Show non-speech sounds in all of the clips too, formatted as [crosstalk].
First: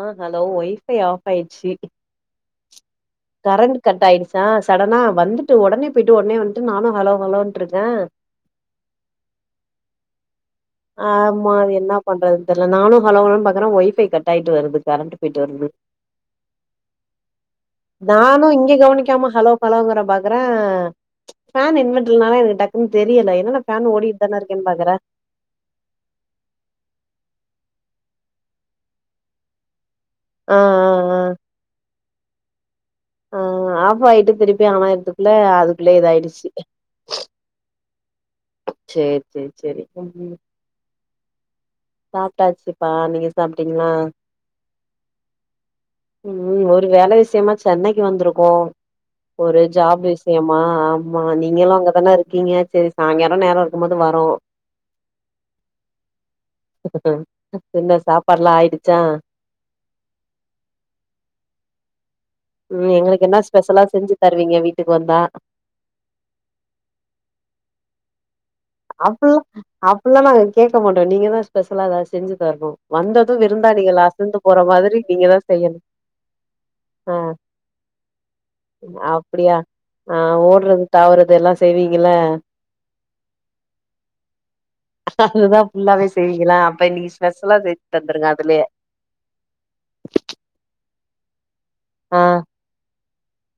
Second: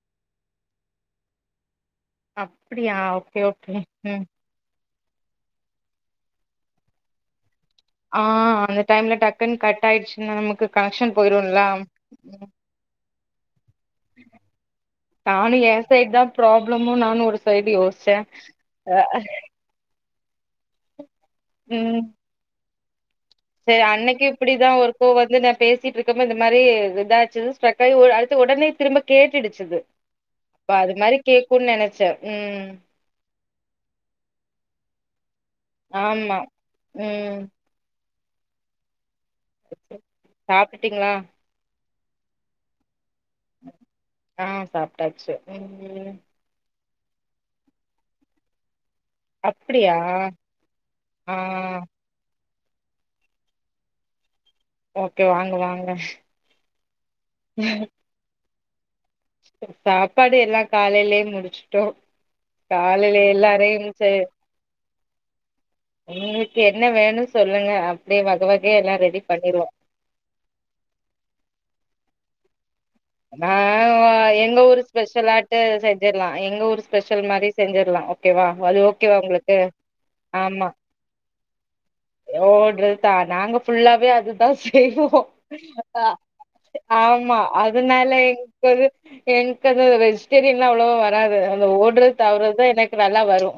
ஆஹ் hello wifi off ஆயிடுச்சு [inaudible] okay okay current cut ம். ஆயிடுச்சா சடனா வந்துட்டு உடனே வந்துட்டு நானும் ஹலோ ஹலோ ஆஹ் அந்த டைம்ல டக்குன்னு கட் ஆயிடுச்சு ம் நமக்கு கனெக்ஷன் ஆமா போயிரும்ல. என்ன பண்றதுனு ம் தெர்ல நானும் ஹலோ ஒய்ஃபை கட் ஆகிட்டு வருது கரண்ட் போயிட்டு நானும் வருது என் சைடு தான் ப்ராப்ளமும் நானும் ஒரு சைடு யோசிச்சேன். நானும் இங்க அ கவனிக்காம ஹலோ ஹாலோகிற ஹன் பேன் ம் இன்வென்டர்னால எனக்கு டக் தெரியல என்னடா சரி ஃபேன் ஓடிட்டு அன்னைக்கு தான இருக்கேன்னு இப்டிதான் பாக்குற ஒருக்கோ வந்து நான் பேசிட்டு இருக்கோ அப்ப இத மாரி இதாச்சு ஸ்டக்காகி அடுத்து உடனே திரும்ப கேட்டுடுச்சுது ஆ அப்ப அது மாரி ஆ கேக்கும்ன்னு நனைச்சே உ ஆ ஆஃப்ஆய்டு திருப்பி ஆனாயீட்டு இல்ல அதுக்குள்ளே ஆமா. இதாயிடுச்சு ம். சேரி சேரி சேரி [inaudible] சாப்ட்டுட்டீங்களா? சாப்டாச்சுப்பா நீங்க சாப்ட்டீங்களா ஆ சாப்டாச்சு உ வேலை விஷயமா சென்னைக்கு வந்திருக்கோ ஒரு அப்டியா? ஜாப் விஷயமா ஆமா ஆ நீங்களு அங்கதானே இருக்கீங்க சரி சாய்ங்கலா நேரோ இருக்கும்போது வரோ ஓகே வாங்க வாங்க என்ன சாப்பாடுலா ஆயிடு சாப்பாடு எல்லா காலைலயே முடிச்சுட்டோ உ காலையில எங்களுக்கு என்ன ஸ்பெஷலா எல்லாரையு சே செஞ்சு தருவீங்க வீட்டுக் வந்தா உங்களுக்கு என்ன வேணு சொல்லுங்க அப்டியே வ அப்புல்லா அப்புல்லா நாங்க கேக்க மாட்டோ நீங்க தா ஸ்பெஷலா எதாவ செஞ்சு தர்ணு ஆ மா எங்க ஊர் நீங்க தா ஸ்பெஷலாட்டு செய்யணு செஞ்சிரலா எங்க ஊர் ஆ ஸ்பெஷல் மாரி செஞ்சிரலா ஓகேவா அது ஓகேவா உங்களுக்கு அப்டியா ஆ ஆமா ஓடுறது தாவுறது எல்லா செய்வீங்கள ஓட்றாது தா நாங்க ஃபுல்லாவே அதுதா செய்வோ அதுதா ஆ ஃபுல்லாவே செய்வீங்களா அப்ப இன்னைக்கு ஆமா ஸ்பெஷலா அது செஞ்சு அதனால தந்துருங்க அதுலயே எங்கது எங்கது வெஜிடேரியன்லா அவ்ளவோ வராது ஓட்றது ஆ தாவ்ரது தா எனக் கு நல்லா வரு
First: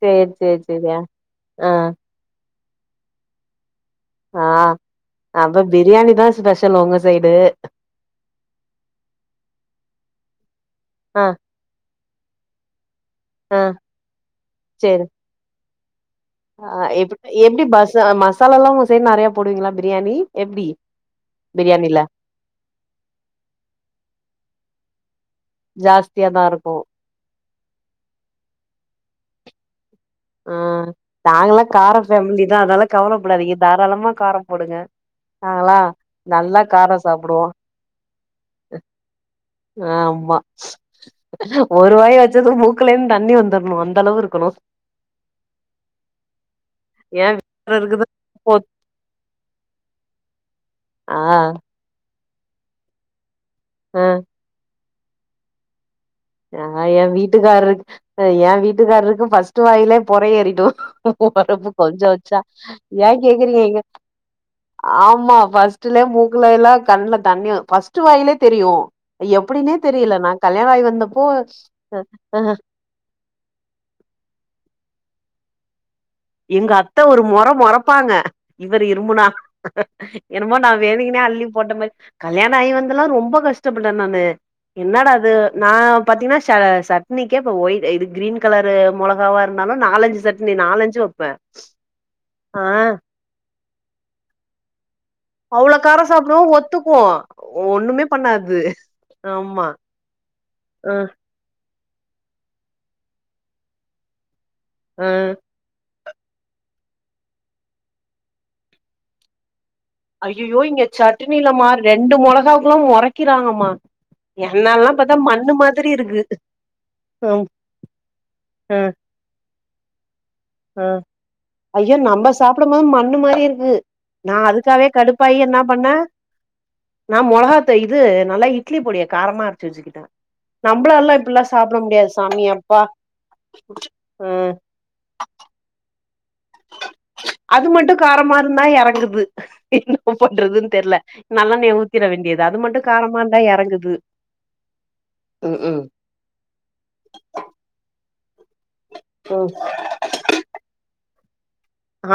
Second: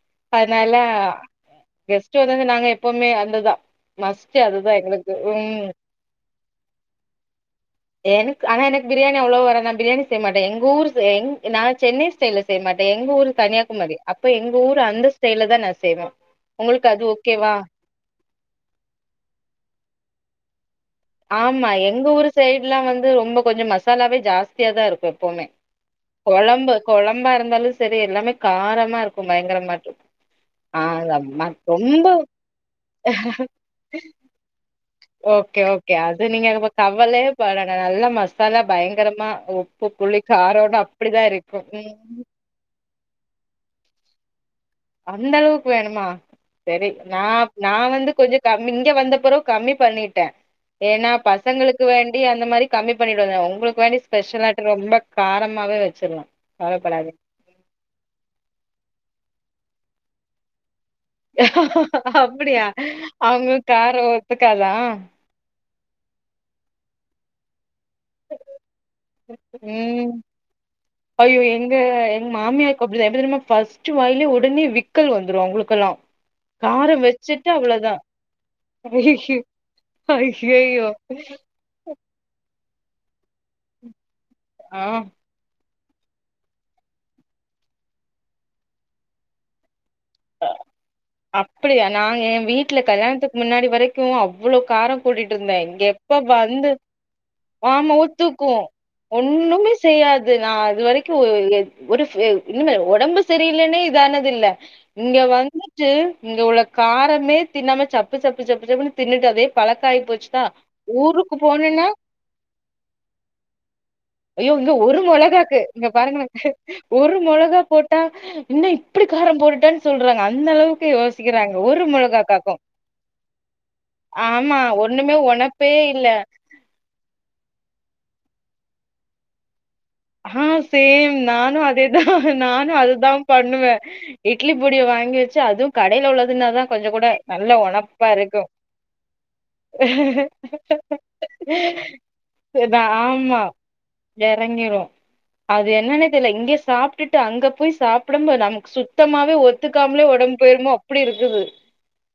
சேரி சேரி அதனால சேரி ஆ கெஸ்ட் வந்தது நாங்க ப்போவுமே அந்ததா ஆ அப்ப பிரியாணி தா ஸ்பெஷல் உங்க சைடு எனக்கு ஆனா எனக்கு பிரியாணி அவ்ளோ வராது நா பிரியாணி செய்மாட்டே எங்க ஊர் செ ஆ ந எங் சென்னை செய்ல செய்மாட் ட எங்க ஊர் ஆ கன்னியாகுமரி அப்ப எங்க ஊ சேரி அந்த சைலதா ந செய்னோ ஆ எப்பி எப்பிடி பஸ் ஆ மாஸ் தலல்லா உங்கசைடு நெறையா போடுவீங்களா பிரியாணி எப்பிடி ஆமா எங்க ஊர் சைடுல்லா வந்து ரொம்ப கொஞ்சோ மசாலாவே ஜாஸ்தியாதா இருக்கு எப்பவுமே ஜாஸ்தியா தா இருக்கு கொழம்பு கொழம்பா இருந்தாலு சரி எல்லாமே காரமா இருக் பயங்கர மாட்டு ஆ நாங்களா காரம் ஃபேமிலி தா அதால்லா கவலப்படாதிங்க தாராளமா காரோ போடுங்க நாங்களா கே அது நீங்க நல்லா எங்கப கார கவலேயே சாப்டுவோ படானா நல்லா மசாலா பயங்கரமா உப்பு புள்ளி ஆமா காரோன அப்பிடிதா இருக்கு ம் க்குலந்து தண்ணி வந்துரணு அந்த அளவு இருக்கணு அந்த அளவுக்கு வேணுமா சேரி நா ஏ நா வேற இருக்குது வந்து கொஞ்சோ போ கம்மி இங்க வந்த பிறவு கம்மி பண்ணிட்டே ஏன்னா ஆ பசங்களுக்கு வேண் தி அந்த மாரி கம்மி பண்ணிட்டுந்த உங் உங்களுக்கு வேண்டி ஆ ஸ்பெஷ்லா எட்டு ரொம்ப காரமாவே வச் ஆ ஏ வீட்டுக்காரரு ஏ வீட்டுக்காரருக்கு பஸ்ட்டு வாயிலே பொற ஏறிடு [unintelligible] பருப்பு கொஞ்சோ வச்சா அப்படியா? ஏ கேக்குறீங்க அவங்களுக்கு இங்க காரம் ஒத்துக்காதா? ஆமா பஸ் ட்டுல மூக்குல எல்லா கண்ணல தண்ணியோ பஸ் ட்டு வாயிலே தெரியு எப்பிடினே ம். தெரியல நா கல்யாண ஆயி வந்த ஐயோ எங்க எங் மாமியாருக்கு அப்பிடிதா எப்பிடி தெரியுமா பாஸ்டு வாயிலே உடனே விக் க்கல் வந்துரு அவுங்களுக்கெல்லா எங்க அத்த ஒரு மொற மொறப்பாங்க இவர் இரும்புனா ஐயையோ என்னமோ நா ஐயையோ. வேதிங்கன்னே அள்ளி போட்ட மாரி கல்யா ந இவனுதெல்லா ரொம்ப கஷ்டப்பட்டே நானு ஆ என்னடா அது ந பாத்தீங்கன்னா ச சட்நீக்கே ஒயிட் இது கிரீன் கலரு மொளகாவா இருந்தாலு நாலஞ்சி சட்னி நாலஞ் அப்பிடியா நாங்க ஏ வீட்ல கல்யாணத்துக்கு முன்னாடி வரை க்கு அவ்வளோ காரோ கூட்டிட்டு இருந்தே அவ்ளோ இங்க காரோ எப்ப சாப்டுவோ வந்து ஒத்துக்கு ஆமா ஒண்ணுமே பண்ணாது ஆமா அது நா அது அ வரைக்கு எத் ஒரு இன்மே ஒடம்பு சரியில்லன்னே இதானது இல்ல அ இங்க வந்துட்டு இங்க உள்ள காரமே தின்னாம சப்பு சப்பு சப்பு சப்புன்னு தின்னுட்டு அதே பழக்க ஆய் போச்சுதா ஐயயோ இங்க ஊருக்கு சட்னிலமா போனன்னா ரெண்டு மொளகாவுக்குல்லா மொறைக்கிறாங்கம்மா ஐயோ இங்க என்னல்லா ஒரு பாத்தா மண்ணு மொளகாக்கு இங்க மாதிரி பாருங்க இருக்கு ஒரு ம் மொளகா போட்டா இன்னு அ இப்புடி காரம் போட்டுட்டன் சொல்றாங்க அந்த அ அளவுக்கு யோசிக்கிறாங்க ஒரு ஐயோ நம்ம முழுகாக்காக்கு சாப்டும் ஆமா காவே ஒண்ணுமே கடுப்பாயி என்ன ஒனப்பே பண்ண இல்ல நா மொளகா தெ இது நால்லா இட்லி பொடிய காரமா அற ஆ சேயும் நானு சாப்ட அதேதா முடியாது சாமி நானு அப்பா அதுதாம் பண்ணுவ அ இட்லி பொடிய வாங்கி வெச்சு அதும் கடையில உள்ள அது மட்டு காரமா இருக்கு இருந்தா எறங்குது என்ன பண்றதுன் தெர்ல நல்லா நெய் ஊத்திற வேண்டிதா அது மட்டு இதா காரமா இருந்தா ஆமா எறங்குது எறங்கிரு ம் அது ம் என்னன்னே தெர்ல இங்கயே சாப்டுட்டு அங்க போய் சா சாப்புடம் போதா நம் சுத்தாவே ம் ஒத்துக்காமலே ஒடம்பு போயிருமோ அப்டி இருக் குது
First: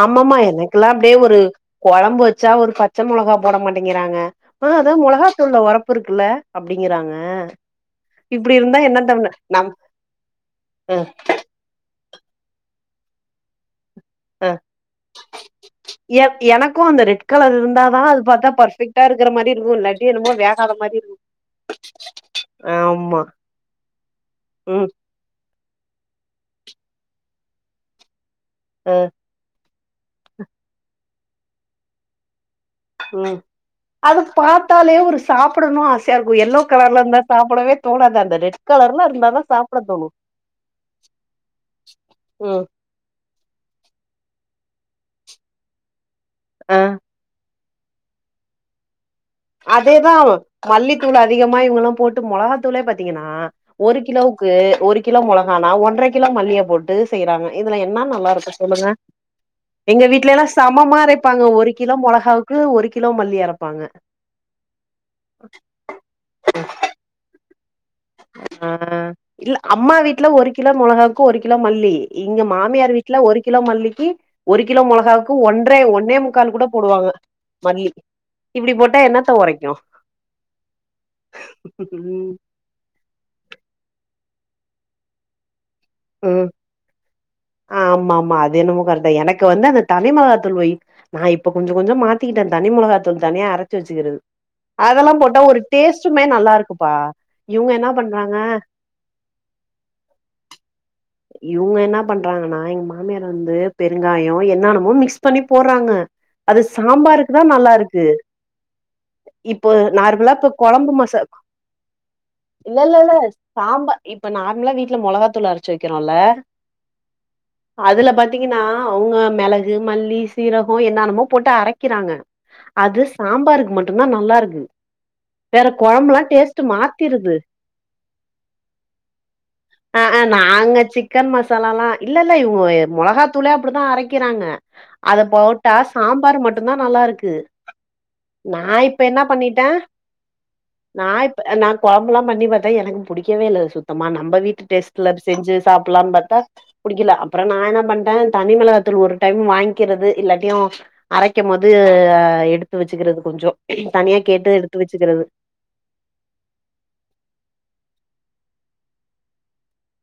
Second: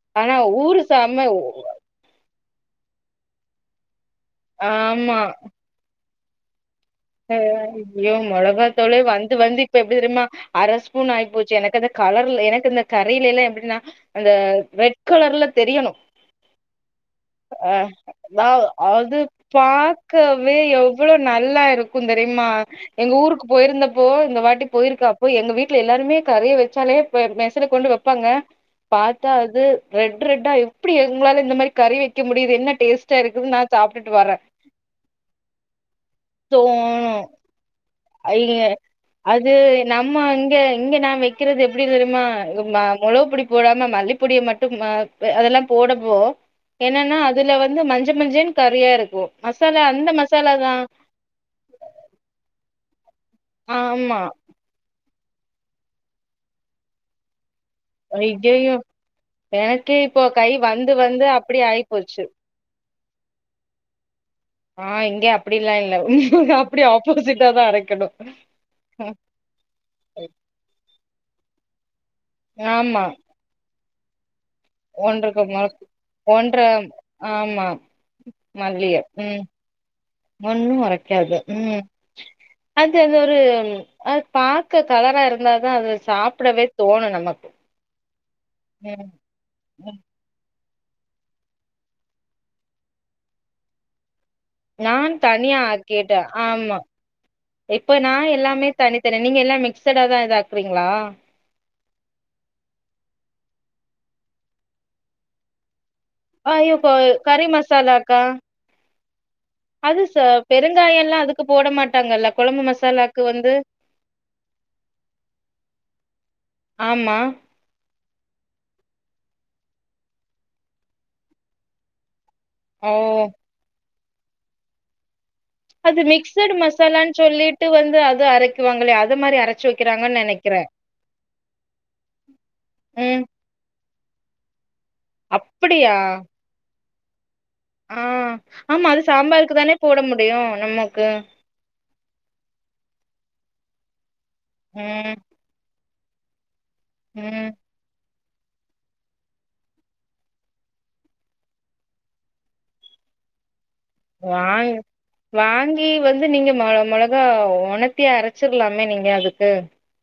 ஆமாமா எனக்கெல்லா அப்டியே ஒரு கொழம்பு வெச்சா ஒரு பத் பச்ச மொளகா போட மாட்டேங்கிறாங்க ஆ அதா மொளகாத்தூள்ல ஒரப் இருக்கு குல அ ஐயோ இருந்தா என்ன மொளகாத்தூளே தவண வந்து வந்து நம் இப்ப எப்டி தெரியுமா அர அ ஸ்பூன் ஆய் போச்சு எனக்கு அந்த கலர்ல எனக்கு அந்த கரையிலல்லா எப்டின்னா அந்த அ ரெட் கலர்ல தெரியணு எ எனக்கு அந்த ரெட் கலர் அ இருந்தாதா அது பாத்தா பர்ஃபெக்ட்டா அது இருக்கிற மாரி இருக்கு இல்லாட்டி என்னமோ பாக்கவே வேகாத மாரி எவ்வளோ இருக்கு நல்லா இருக் தெரியுமா எங்க ஆமா ஊருக்கு போயிருந்தப்போ இந்த வாட்டி ம் போயிருக்காப்போ எங்க வீட்ல எல்லாருமே கரைய வெச் ச்சாலையே மெஸ்சுல கொண்டு வெப்பாங்க அ பாத்தா அது ரெட் ரெட்டா எப்புடி இவுங்களால இந்த மாரி கரைய வெக்க முடியுது என்ன டேஸ்ட்டா ம் இருக்குது நா சாப்ட்டுட்டு அது வரே பாத்தாலே ஒரு சாப்புடணு ஆசையா இருக்கு எல்லோ கலர்ல இருந்தா சாப்புடவே தோ ஐய்ய அது தோணு நம்ம இங்க இங்க நா வெக்கிறது எப்டி தெரிமா இங்க ம் மா மொளவு பொடி போடாம மல்லிப் பொடிய மட்டும் அ பே அதெல்லா போடபோ ஆ என்னனா அதுல வந் இங்கு மஞ்ச மஞ்சேன்னு கறியாருக்கும் அதேதா மல்லித்தூள் அதிகமா இவுங்கள்லா போட்டு மொளகா தூலே பத் திங்கனா ஒரு ஆமா கிலோவுக்கு ஒரு கிலோ மொளகானா ஒன்ற கிலோ மல்லிய போட்டு செய்றாங்க இதுல என்ன நல்லாருக்கு ஐயையோ சொல்லுங்க எனக்கே எங்க இப்போ வீட்ல எல்லா கை வந்து சமமா வந்து அரைப்பாங்க அப்டி ஒரு ஆயி கிலோ போச்சு மொளகாவுக்கு ஒருக் கிலோ மல்லி அரப்பாங்க ஆ இங்க அப்டியெல்லா இல்ல உங்ளுக்கு அப்டி ஆப்போசிட்டாதா அரைக்கணு ஆ கு ஒரு கிலோ மல்லி இங்க மாமியார் ஆமா வீட்ல ஒரு கிலோ மல்லி கி ஒரு கிலோ மொளகாவுக்கு ஒன்றுக்கு மொ ஒன்றே ஒன்னே முக்கால் ஒன்ற கூட போடுவாங்க ஆமா மல்லி இப்டி மல்லிய போட்டா என்னத் ம் ஒன்னு ஒரைக்காது ம் அது அது ஒரு அத் பாக்க கலரா இருந்தா தா அது ம் சாப்டவே தோணும் நமக்கு ஆமா ஆமா அது என்னமே கரெட் ம் தா எனக்கு வந்து அந்த ம் தனி மொளகா தூள் வை நா இப்ப கொஞ்சோ கொஞ்சோ மாத்திக்கிட்ட தனி மொளகாத்தூள் தனியா அரைச்சு வச்சுக்கிறது அதெல்லா நான் போட்டா தனியா ஒரு ஆக்கிட்ட டேஸ்ட்டுமே நல்லா ஆமா இருக்குப்பா இவுங்க என்ன இப்ப நா பண்றாங்க எல்லாமே தனிதனி நீங்க எல்லா மிக்சடா தா இதா ஆக்றீங்ளா இவுங்க என்ன பண்றாங்கன்னா எங்க மாமியார் வந்து பெருங்காயோ என்னென்னமோ மிக்ஸ் பண்ணி போட்றாங்க அது ஐயோ கொ சாம்பாருக்குதா கறி நல்லாருக்கு மசாலாக்கா இப்ப அது ச நார்மலா இப்ப கொழம்பு பெருங்காய மச எல்லா அதுக்கு போட மாட்டாங்கல்ல கொழம்பு இல்லல்லல்ல மசாலாக்கு வந்து சாம்பார் இப்ப நார்மலா வீட்ல மொளகா தூளா அரச் வெக்கிறோல ஆமா ஆ அதுல பாத்தீங்கனா அவுங்க மெளகு மல்லி சீரகோ என்னென்னமோ போட்டு அரைக்கிறாங்க ஓ அது சாம்பாருக்கு மட் டுன்னா நல்லாருக்கு அது மிக்சட் மசாலான்னு சொல்லிட்டு வந்து அது அரைக்குவாங்களே அது மாரி அரைச்சு அ வைக்கிறாங்கன்னு அ நெனைக் நாங்க சிக்கன் மசாலாலா இல்லல்ல இவுங்க ஏ ம் மொளகா தூளே அப்டு தா அரைக்கிறாங்க அத போட்டா அப்படியா சாம்பார் மட்டும்தான் நல்லா இருக்கு ஆ நா ஆமா அது இப்ப என்ன சாம்பாருக்கு தானே பண்ணிட்டேன் போட முடியு நமக்கு நா இப்ப நா குழம்புல்லாம் பண்ணி பார்த்தேன் எனக் புடிக்கவே இல்ல சுத்தமா நா நம்ம வீட்டு டெஸ் ம் புல்லா செஞ்சு சாப் ப்பலாம்னு பார்த்த புடிக்கல அப்புறம் ம் நா என்ன பண்டேன் தனிமெளகதூள் ஒரு டைம் வாங்கிக்கிறது இல்லாட்டையும் அரைக்கும் போது எடுத்து வச்சுக்கிறது கொஞ்சம் வாங் வாங்கி வந்து நீங்க ம மிளகா உணத்திய அரைச் வச்சிருலமே நீங்க அதுக்கு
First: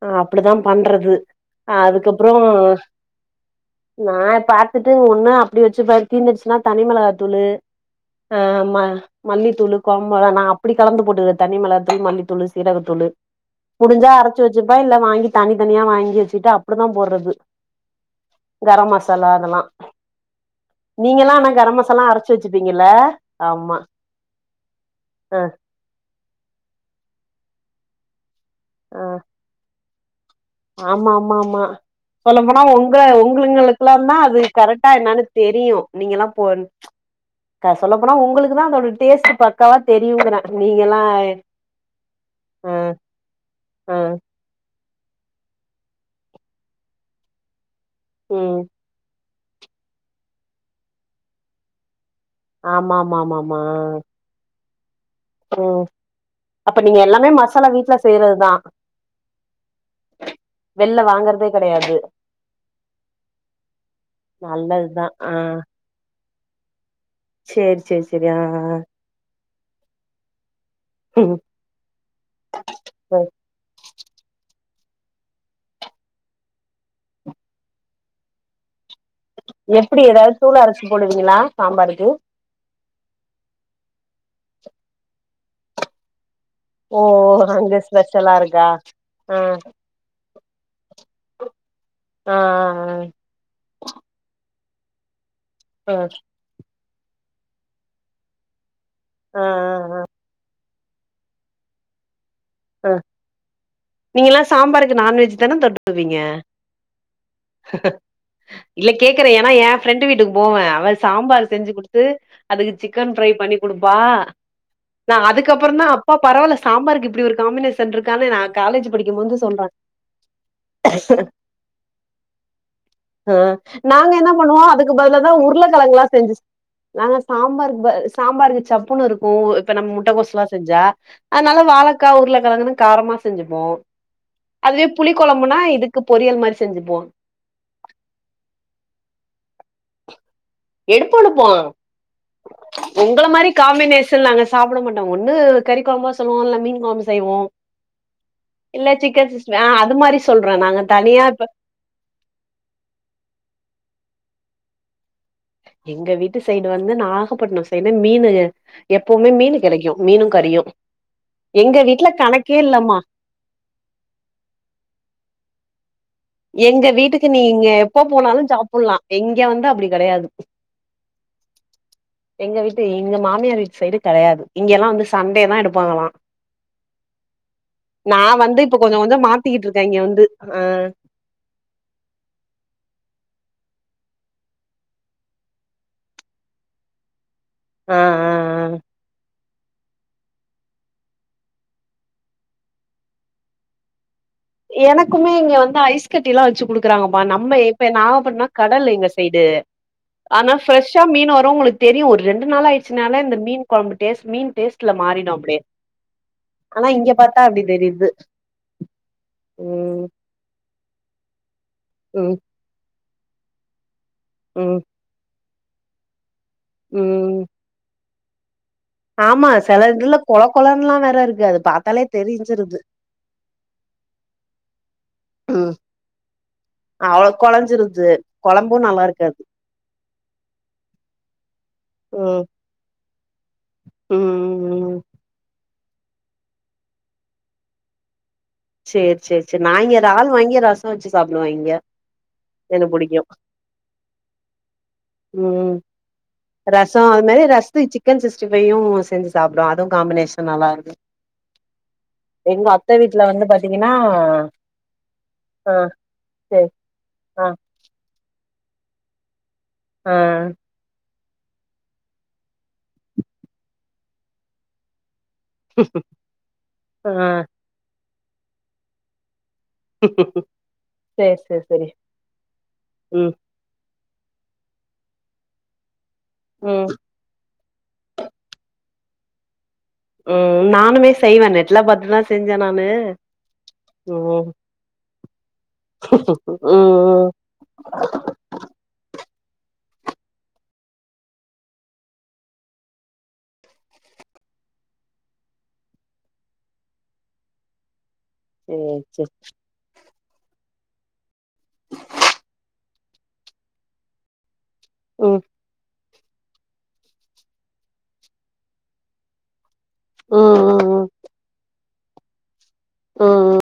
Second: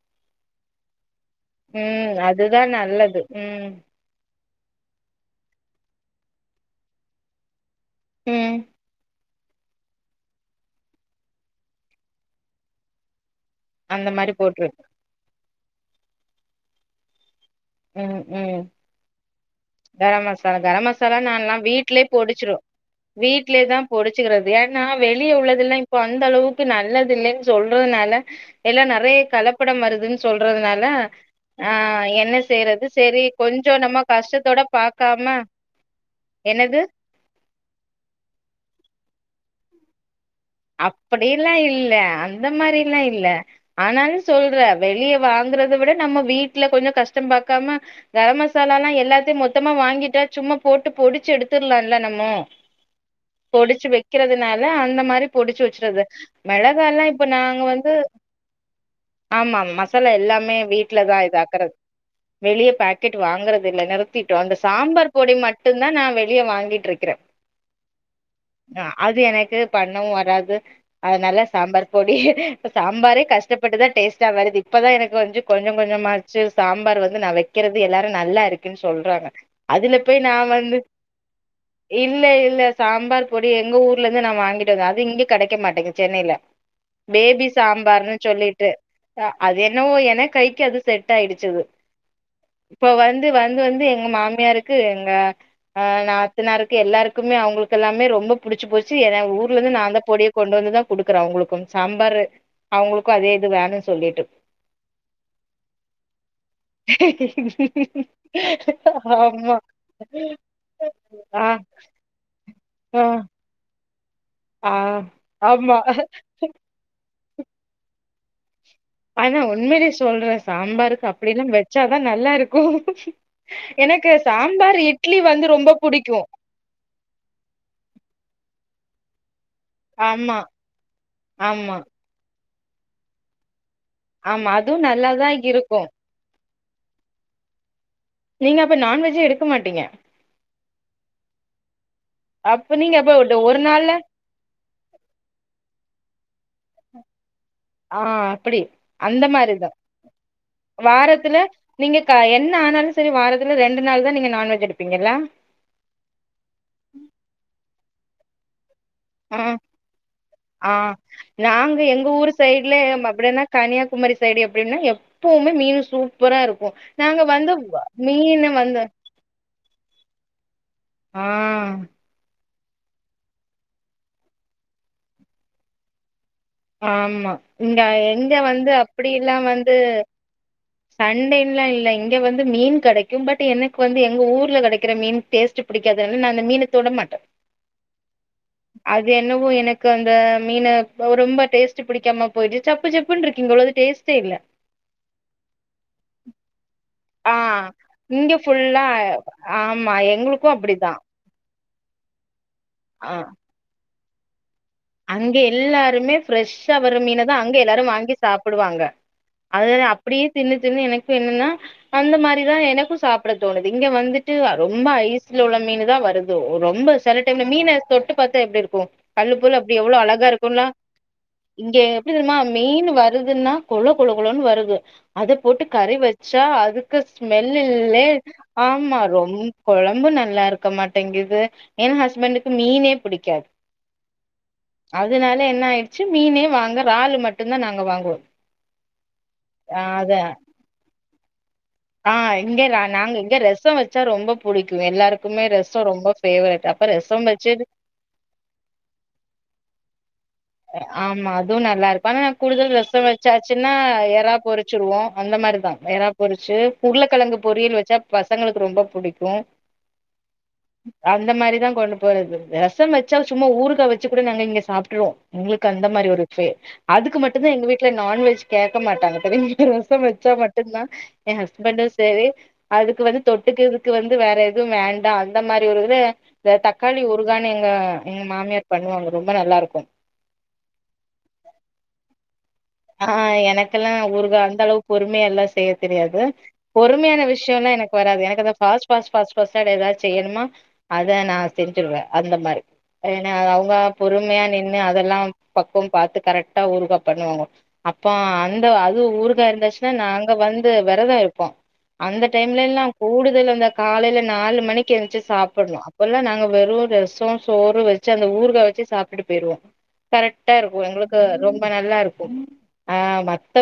அ அப்டிதா பண்றது ம் அதுக்கப்புறம் அதுதா நல்லது ம் நான் பா ட்டு ஒண்ணு அப்டி வச்சு தீர்தந்துச்சுன்னா தனி மிளகாத்தூளு ஹ் ம் ஆமா மல்லித்தூளு குழம்பு மெளகா அப்படி கலந்து போட்டுக்கிறேன் தனி மிளக தூளு மல்லித்தூளு சீரகத்தூளு அந்த முடிஞ்சா அர் மாரி போட்ருது துபாய்ல வாங்கிட்டு வந்து தனி தனியா வாங்கி வச்சுட்டு அப்புறம் தான் போடுறது ம் ம் கரம் மசாலா கரம் மசாலா நீங்கல்லா நான் ஆனா எல்லாம் கரம் மசாலா வீடலேயே அரச்சு பொடிச்சிடும் வச்சுப்பீங்கல்ல ஆமா வீட்லயேதான் பொடிச்சுக்கிறது ஏன்னா வெளியே அ உள்ளத எல்லாம் இப்ப அந்த அளவுக்கு நல்லது இல்லன்னு சொல்றதுனால ல்லாம் அ நிறைய கலப்படம் வருது சொல்றதுனால ஆஹ என்ன அப்பனா செய்யறது உங்க செரி கொஞ்சோ நம்ம உங்களுக்கல்லாம் தான் அது கஷ்டத்தோட கரெக்டா என்னன்னு பாக்காம தெரியும் நீங்க எல்லாம் போ என்னது சொல்ல போனா உங்களுக்கு தான் அதோட டேஸ்ட் பக்காவா தெரியுங்கற அப்படியெல்லாம் இல்ல அந்த அ மாதிரில்லாம் இல்ல அ ஆனாலும் சொல்ற வெளிய வாங்கறத விட நம்ம வீட்டுல கொஞ்சம் கஷ்டம் பாக்காம கரம் ம் மசால்லலா எல்லாத்தையும் மொத் ட்டம்மா வாங்கிட்டா சும்மா போட்டு பொடுச்சு எடுத்துர்லா இல்ல நம் மு ஆமா ஆமா ஆமா ஆமா பொடுச்சு வெக்கிறதுனால் ல அந்த மாரி பொறுப்பு ம் வெச்சது அப்ப நீங்க மெளகாளா இப்ப எல்லாமே நாங்க மசாலா வந்து வீட்ல செய்யறதுதா ஆமா மசாலா எல்லாமே வெள்ல வீட்லதா இது வாங்கறதே அக்கறல் கெடையாது வெளிய பேக்கெட் வாங்குறது இல்ல நிருத்திட்டோ அந்த நல்லதுதா சாம்பார் ஆ பொடி மட்டுந்தா நா வெளி வெளிய வாங்கிட்ருக் சேரி சேரி சேரி ஆ ஆ அது எனக்கு பண்ணவு வர் ராது அதனால சாம்பார் பொடி சாம்பாரே கஷ்டப்பட்டுதா டேஸ்ட்டா வருது இப்பதா எனக்கு வந்து கொஞ்சம் கொஞ்ச கொஞ்சமாச்சு சாம்பார் வந்து நா வெக்கிறது எல்லாரு நல்லா இருக்குன்ஸ் சொல்றாங்க அதுல எப்டி போய் நா ஏதாவது தூள் வந்து அரச்சு போடுவீங்களா சாம்பாருக்கு இல்ல இல்ல சாம்பார் பொடி எங்க ஊர் ர்ல இருந்து நா வாங்கிட்டு வந்த அத து இங்க கெடைக்க மாட்டேங்குது சென்னையில ஓ பேபி அங்க சாம்பார்ன்னு ஸ்பெஷலா சொல்லிட்டு இருக்கா ஆ அது என்னவோ என்ன கை கே அது செட் ஆயிடுச்சு அது ஆ இப்ப வந்து வந்து வந்து எங்க மாமியாரு க்கு எங்க ஆ நாத்தனாரு கு எல்லாருக்குமே அவங்களுக்கு எல்லாமே ரொம்ப புடுச்சு போச் சு ஏனா ஆ ஊர்ல இருந்து நா ல பொடிய கொண்டு வந்தது குடுக்குற அவங்களுக்கும் சாம்பாரு அ அவங்களுக்கும் அதே இது வேணுன்னு சொல்லிட்டு நீங்க எல்லா சாம்பாருக்கு நான்வெஜ் தான தொட்டுக்கு வீங்க இல்ல கேக்குற ஏன்னா ஆமா என் ஃப்ரெண்டு வீட்டுக்கு போவ அவ ஆ சாம்பார் செஞ்சு குடுத்து அதுக்கு ஆ சிக்கன் ஃப்ரை பண்ணி குடு ப்பா ஆ நா ஆமா அதுக்கப்புறோந்தா அப்பா பரவால்ல சாம்பாருக்கு இப் காமினேஷன் இருக்கானு நா காலேஜ் படிக்கும் ஆனா போது சொல்ற உண்மையிலயே சொல்றே சாம்பாருக்கு அப்படில்லா வச்சாதா நல்லா இருக்கு அ எனக்கு நாங்க என்ன பண்ணுவோ சாம்பார் அதுக்கு இட்லி பதிலாதா வந்து ரொம்ப உருளக்கெழங்குளா புடிக்கு செஞ்சுஸ் நாங்க சாம்பாருக்கு ப சாம்பாருக்கு சப் பொண்ணு இருக்கு இப்ப நம்ம முட்ட ஆமா கோஸ்ல்லா செஞ்சா அதனால ஆமா வாழ ஆ உருளக்கெழங்குனு காரமா செஞ்சுப்போ ஆமா அதுவு அதுவே புளிக் நல்லாதா கொழம்புனா இருக்கு இதுக்கு பொரியல் மாரி செஞ்சுப்போ நீங்க அப்ப நான்வெஜ்ஜே எடுக்க மாட்டீங்க எடுப்போ எடுப்போ அப்ப நீங்க அப்ப உங்கள ஒரு மாரி ஒரு நாள்ல காம்பினேஷன்ல நாங்க சாப்ட மாட்டோ ஒன்னு கறிக்கொழம்பா செய்வோ இல்ல மீன் கொழம்பு செய்வோ ஆ அப்படி இல்ல அந்த சிக்கன் சிக்ஸ்டி ஆ மாரிதா அது மாரி சொல்றே நாங்க தனியா வாரத்துல இப்ப நீங்க க என்ன ஆனாலு சரி வாரத்துல ரெண்டு நாள்தா நீங்க நான்வெஜ் எடுப்பீங்கல்லா எங்க வீட்டு சைடு வந்து நாகப்பட்னோ சைடு னா மீனு எப்பவுமே ஆ மீனு கெடைக்கு மீனு கறியு ஆ நாங்க எங்க வீட்ல ஊர் கணக்கே சைடுல இல்லம்மா ம் அப்படினா கன்னியாகுமரி சைடு எப்டின்னா எப்பவுமே மீனு சூ எங்க வீட்டுக்கு நீங்க எப்ப போனாலு மீன வந்து சாப்புட்லா இங்க வந்து அப்டி கெடையாது ஆ எங்க வீட்ல எங்க மாமியார் வீட்டு சைடு கெடையாது இங்க எல்லா வந்து சண்டேதா எடுப்பாங்களா ஆமா இங்க நா இங்க வந்து இப்ப கொஞ்ச அப்பிடி கொஞ்ச எல்லா மாத்திக்கிட்டு வந்து இருக்கே இங்க வந்து ஆ சண்டே இல்ல இல்ல இங்க வந்து மீன் கெடைக்கு பட் எனக்கு வந்து எங்க ஊர்ல கெடைக்கிற மீன் டேஸ்ட் பிடிக்காது அதனால நானு அந்த மீன தொட மாட்டே ஆ ஆ ஆ அது என்ன வோ எனக்கு அந்த மீன ஒ ரொம்ப டேஸ்ட்டு பிடிக்காம போயிட்டு சப்பு சப்புனு இருக்கு இங்க உள்ளது டேஸ்ட் எனக்குமே இங்க வந்து ஐஸ் கட்டி எல்லா வச்சு குடுக்குறாங்க ப்பா ஆ நம்ம இப்ப இங்க நாகப்பட்னோ ஃபுல்லா கடலு எங்க சைடு ஆமா எங்களுக்கு அதனா அப்டிதா ஃபிரெஷ்ஷா மீனு வரு ஆ உங்களுக்கு தெரியு ஒரு ரெண் டு நாளு ஆ ஆயிடுச்சுனாலே அந்த மீன் கொழம்பு டேஸ்ட் மீன் டேஸ்ட் அங்க எல்லாருமே ஃப்ரெஷ்ஷா ஆனா வர இங்க மீனதா பாத்தா அங்க அப்டி எல்லாரு தெரியுது வாங்கி சாப்புடுவாங்க அதுல தா ம் அப்படியே தின்னு தின்னு எனக்கு என்னனா அந்த ம் மாரிதா எனக்கு சாப் சாப்ட தோணுது இங்க வந்துட் டு ம் ரொம்ப ஐஸ் தல உள்ள மீன்னுதா வருது து ரொம்ப செல ம் டைம்ல மீன்னு தொட் தொட்டு பாத்தா எப்டி இருக் கு கல்லு ஆமா போல எப்டி செல எவ்ளோ இதுல அழகா கொல இருக்குன்லா கொலன்லா வேற இருக்கு அது இங்க பாத்தாலே எப்டி தெரியுமா தெரிஞ்சிருது மீனு வருதுன்னா கொழ கொழ கொழன்னு வருது அத போட்டு ம் கறி வெச்சா அதுக்கு அவ்ளோ ஸ்மெல் கொலஞ்சிருது இல்லே கொழம்பு ஆமா நல்லா ரொம் இருக்காது கொழம்பு நல்லா இருக்க மாட்டேங்குது என் ம் ஹஸ்பண்டுக்கு மீனே புடிக்காது ம் ம் அதனால என்ன ஆயிட் ச்சு மீனே வாங்க றாலு மட்டுந்தா நாங்க வாங்குவோ சேர் சேர் சேர் நா ஆ இங்க அத றால் வாங்கி ரசோ வெச்சு சாப்புடுவ இங்க ஆ இங்க நா எனக்கு நாங்க புடிக்கு இங்க ரசோ வெச்சா ரொம்ப புடிக்கு எல்லாருக்குமே ம் ரசோ ரொம்ப பேவரெட் அப்ப ரசோ அது ரசோம் மாரி வெச்சு ரசத்துக்கு காமினேஷ் ஆமா அதுவு நல்லா இருக்கு ஆனா நா எங்க கூடுதல் அத்த ரசோ வீட்ல வெச் வந்து சாச்சுன்னா பாத்தீங்கன்னா எறா பொறுச்சுருவோ அந்த ஆ மாரிதா எறா பொறுச்சு சேரி உருளக்கெழங்கு ஆ பொரியல் வெச்சா பஸ் பசங்களுக்கு ரொம்பா புடிக்கு ஆ அந்த மாரிதா கொண்டு போறது ரசம் வெச்சா சும்மா ஊறுகா வெச்சு கூட நாங்க இங்க சாப்ட்ருவோ உங்களுக்கு அந்த மாரி ஒரு பே ஆ அதுக்கு மட்டுமே எங்க வீட்ல நான்வெஜ் கேக்க மாட்டாங்க இப்பவே து ரசோ வெச்சா மட்டுந்தா சேரி என சேரி ஹஸ்பண்டு சேரி அதுக்கு வந்து ம் தொட்டுக்குறதுக்கு வந் ந்து வேற எதும் வேண்டா அந்த மாரி ஒரு இது இந்த ம் தக்காளி ஊறுகான் எங்க எங்க மாமியார் பண்ணுவாங்க ரொம்ப நல்லா இருக்கு ம் நானுமே செய்வ நெட்ல பாத்துலா செஞ் ஆ எனக்கெல்லா ஊறுகா அந்த அளவு பொறுமையா எல்லா செய்ய தெரியாது பொறுமையான ம் விஷ்யோ எல்லா எனக்கு வராது எனக்கு அந்த பாஸ்ட் பாஸ்ட் பாஸ்ட் பாஸ்ட் [unintelligible] செய்யணுமா அத நா செஞ்சுருவ அந்த மாரி ஏனா அவங்க பொறுமையா நின்னு அதெல்லாம் பக்குவம் பாத்து கரெக்டா ஊறுகா பண்ணுவாங்க இப்ப அந்த அது ம் சேரி சேரி ஊறுகா இருந்துச்சுன்னா நாங்க வந் து வெரதோ இருப் போ அந்த டைம்லியெல்லா கூடுதல் அந்த காலையில நாலு மணிக்கு கெஞ்சி ம் சாப்பிடணும் எல்லாம் நாங்க வெறும் ரசம் சோறு வச்சு அந்த ஊறுகாய் வச்சு சாப்பிட்டு போயிடுவோம் கரெக்டா ம் ம் இருக்கும் எங்களுக்கு ரொம்ப நல்லா இருக்கும் சரி உம் உம்